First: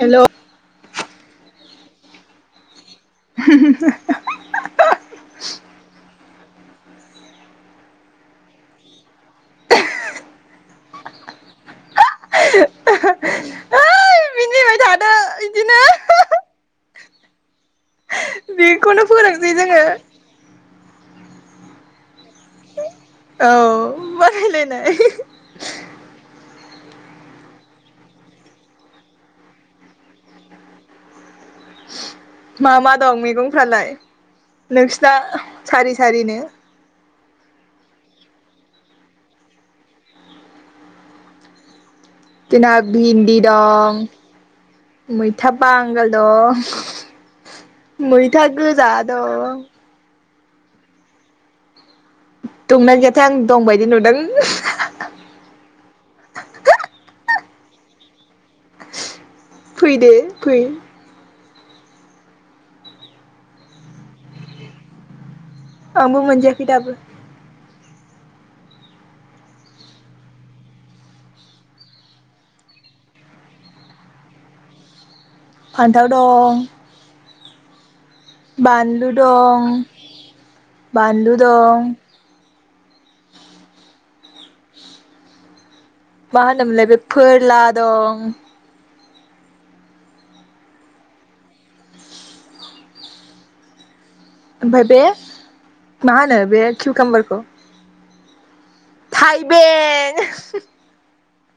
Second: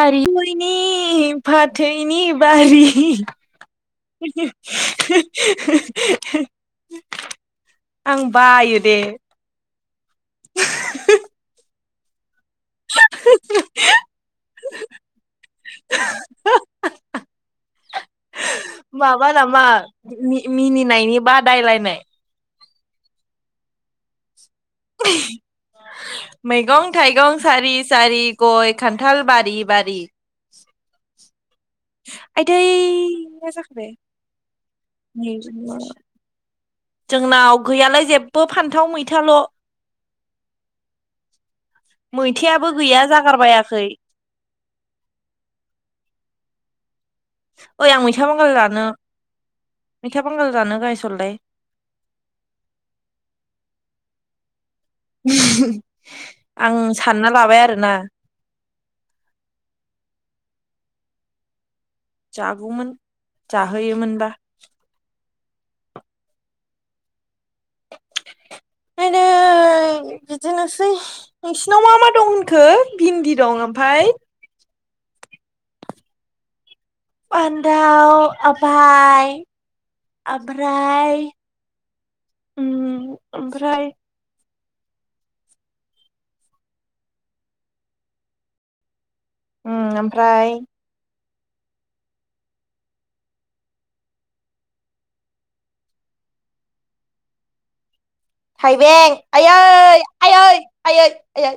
हेल' ओइ [unintelligible] फाथैनि बारि [unintelligible] आं बायो दे [inaudible] [inaudible] मिनिबाय थादो इदिनो बेखौनो माबा फोरोंसै नामा जोङो मि-मिनि होननायनि बादायलायनाय औ बादायलाय नाय मैगं थाइगं सारि सारि गय खान्थाल बारि बारि आयदै मा मा दं मा जाखो मैगंफ्रालाय बे नोंसिना सारि सारिनो? जोंनाव गैयालाय जेबो फान्थाव मैथाल'। मैथायाबो जोंहा गैया भिन्दि जागारबायाखै दं मैथा बांगाल दं ओइ आं मैथा बांगाल जानो गोजा दं मैथा बांगाल जानो गायसलदाय दंना गैयाथाय आं दंबायदि नुदों। आं सानना लाबाय आरोना फै दो फै। जागौमोन जाहोयोमोनबा? आंबो मोनजायाखै दाबो। आयदै बिदिनोसै नोंसिनाव मा मा दं होनखो? भिन्दि दं ओमफ्राय फान्थाव दं बानदाव बानलु आभाय दं ओमफ्राय बानलु दं ओम ओमफ्राय मा होनोमोनलाय बे फोरला दं उम ओमफ्राय ओमफाय बे मा होनो बे किउकाम्बारखौ? थाइबें आयै थाइबें आयै आयै ए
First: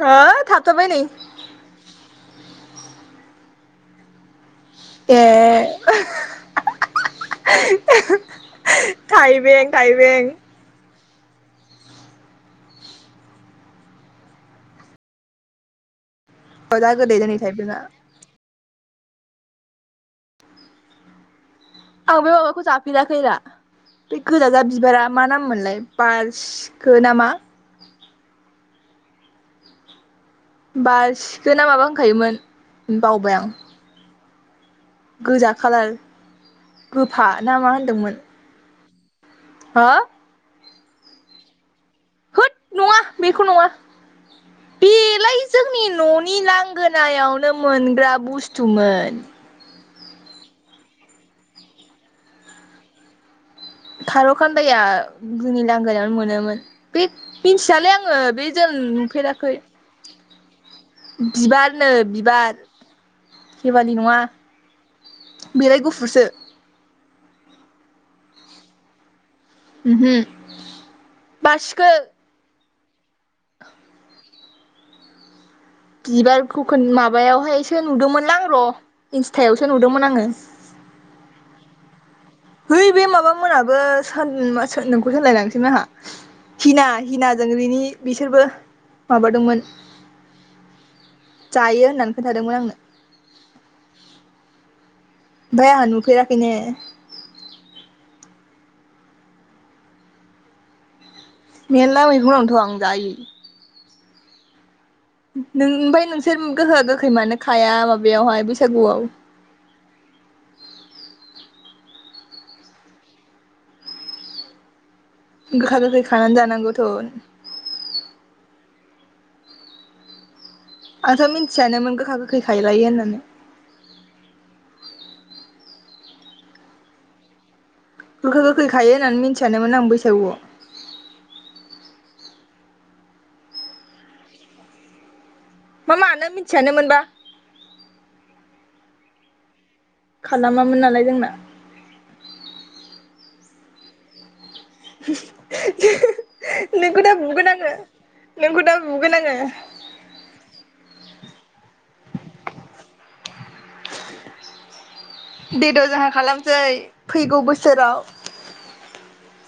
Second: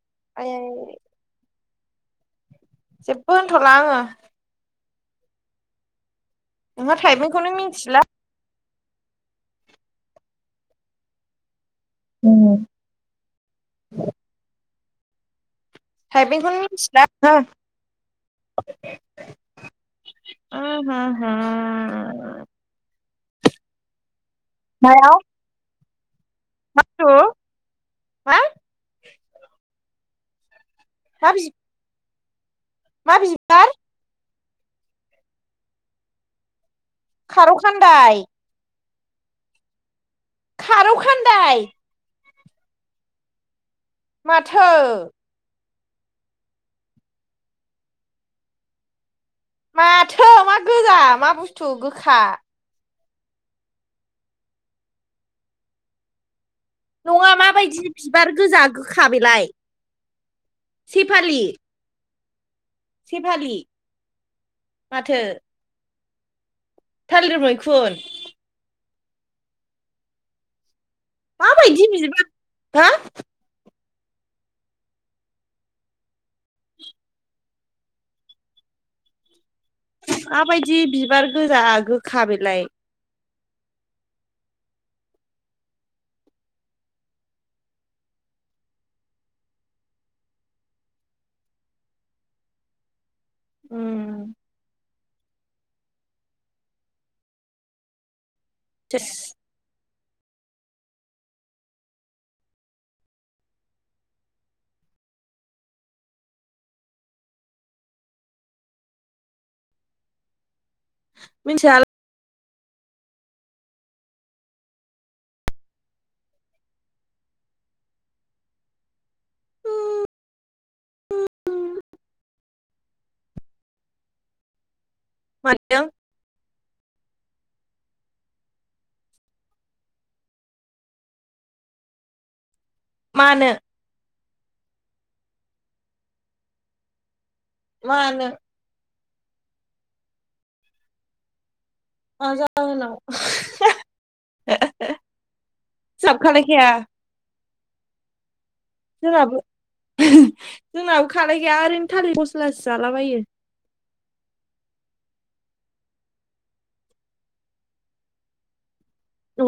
हो आयै थाबथाबाय नै जेबो होनथ'ला आङो ए नोंहा थाइबेंखौ नो मिथिला थाइबें थाइबें उम थाइबेंखौनो जा मिथिला गोदै दिनै थाइबेंआ नोङो [unintelligible] आं बै माबाखौ जाफेराखैदा बे गोजाजा बिबारा मायाव मा नाम मोनलाय? बार मा बुसथु? हा बार मा बि सिखोन ना माबा होनखायोमोन मा बावबाय आं बिबार गोजा खालार गोफा खारौ ना मा होनदोंमोन खान्दाय हा खार' खान्दाय होद नङा बेखौ नङा माथो बेलाय जोंनि न'नि लांगोनायावनो मोनग्रा बुस्थुमोन माथो मा गोजा मा बुस्थु गोखा खार' खान्दाया जोंनि लांगोनायावनो मोनोमोन बे नङा माबायदि मिन्थियालै आङो बिबार बे गोजा जोन गोखा बेलाय नुफेराखै सेफालि बिबारनो बिबार सेफालि हेवालि नङा माथो बेलाय गुफु फुरसो थालिर मैखुन उमहो माबायदि बासिखो [unintelligible] बिबार खौ खोन माबायावहायसो नुदोंमोनलांं र' इनस माबायदि बिबार गोजा गो है बे माबा मोनाबो सा नोंखौ होनलायलांसैमोन आंहा हिना होनायजों रिमि बिसोरबो माबादोंमोन जायो होननानै खोन्थादोंमोन आंनो उम ओमफ्आंहा नुफेराखै नो थोस मेरला मैगं दंथ' आं जायो नों ओमफाय नोंसोर गोखा गोखै मानो खाया माबायावहाय बैसागुआव मिन्थिया गोखा गोखै खानानै जानांगौथ' आंथ' मिथियानोमोन गोखा गोख खै खालायो होननानै [unintelligible] गोखा गोखै खायो होननानै मिथियानमोन आं बैसागुआव मानो मा मानो मिथियानोमोनबा मानो खालामामोन नालाय जोंना मा जाहोनाव हिसाब खालायखाया नोंखौ दा बुगोन आङो नोंखौ दा बुगोन आङो जोंनाबो जोंनाबो खालायखाया ओरैनो थालिर फस्लासो जालाबायो देद' जोंहा खालामसै फैगौ बोसोराव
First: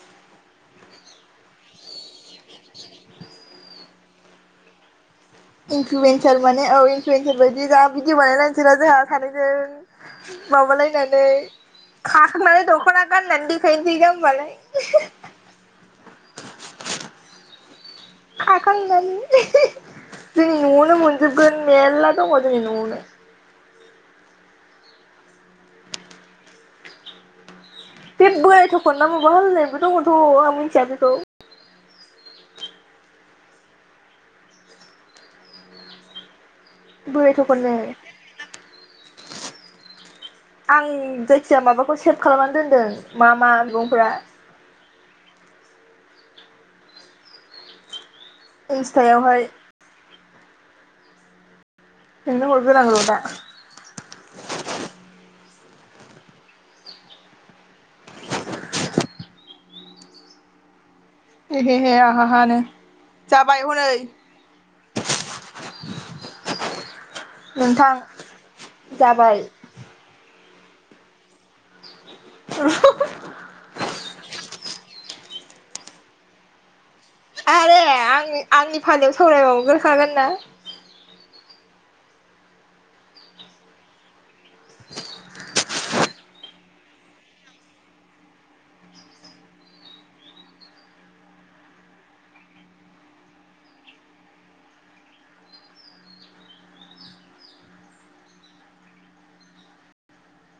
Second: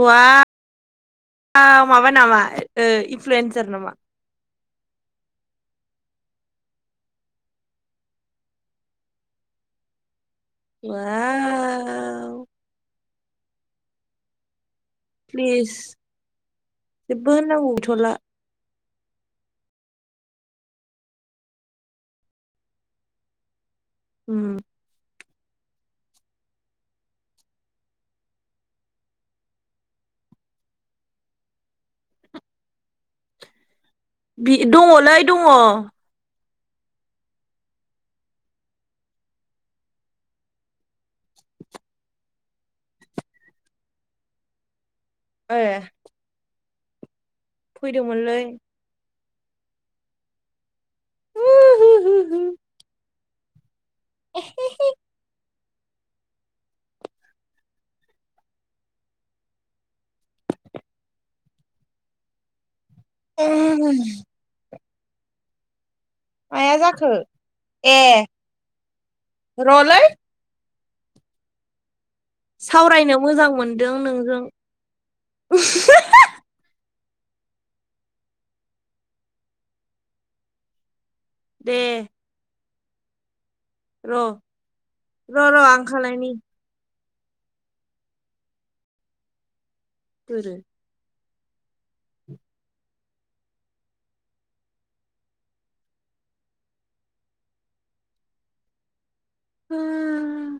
वाव माबा नामा इनफ्लुयन्सार नामा इनफ्लुयेन्सार माने औ इनफ्लुयेन्सार बायदि जा भिदिअ बानायलायनोसै रा जोंहा सानैजों माबालायनानै वाव खाखांनानै दख'ना गाननानै देखायनोसै जामबालाय प्लिस जेबो होननांगौ गैथ'ला खाखांनानै जोंनि न'यावनो मोनजोबगोन मेरला दंङ जोंनि न'यावनो उम बे बोरायथखन ना माबा होनलायनायबो दङथ' आं मिथिया बेखौ बि दङलै दङ बोराय थख'न नो आं जायखिजया माबाखौ सेभ खालामनानै दोनदों मा मा मैगंफोरा ए फैदो इनस्थायावहाय [inaudible] नोंनो हरगोन आं र' दा एहेहे आहाहानो जाबाय हनै माया जाखो नोंथां ए जाबाय र'लै सावरायनो मोजां मोनदों नों? [unintelligible] आरोे आं आंनि फालायाव सावरायबावग्रोखागोन ना दे। र' र' र' आं खालायनि बोरो हुम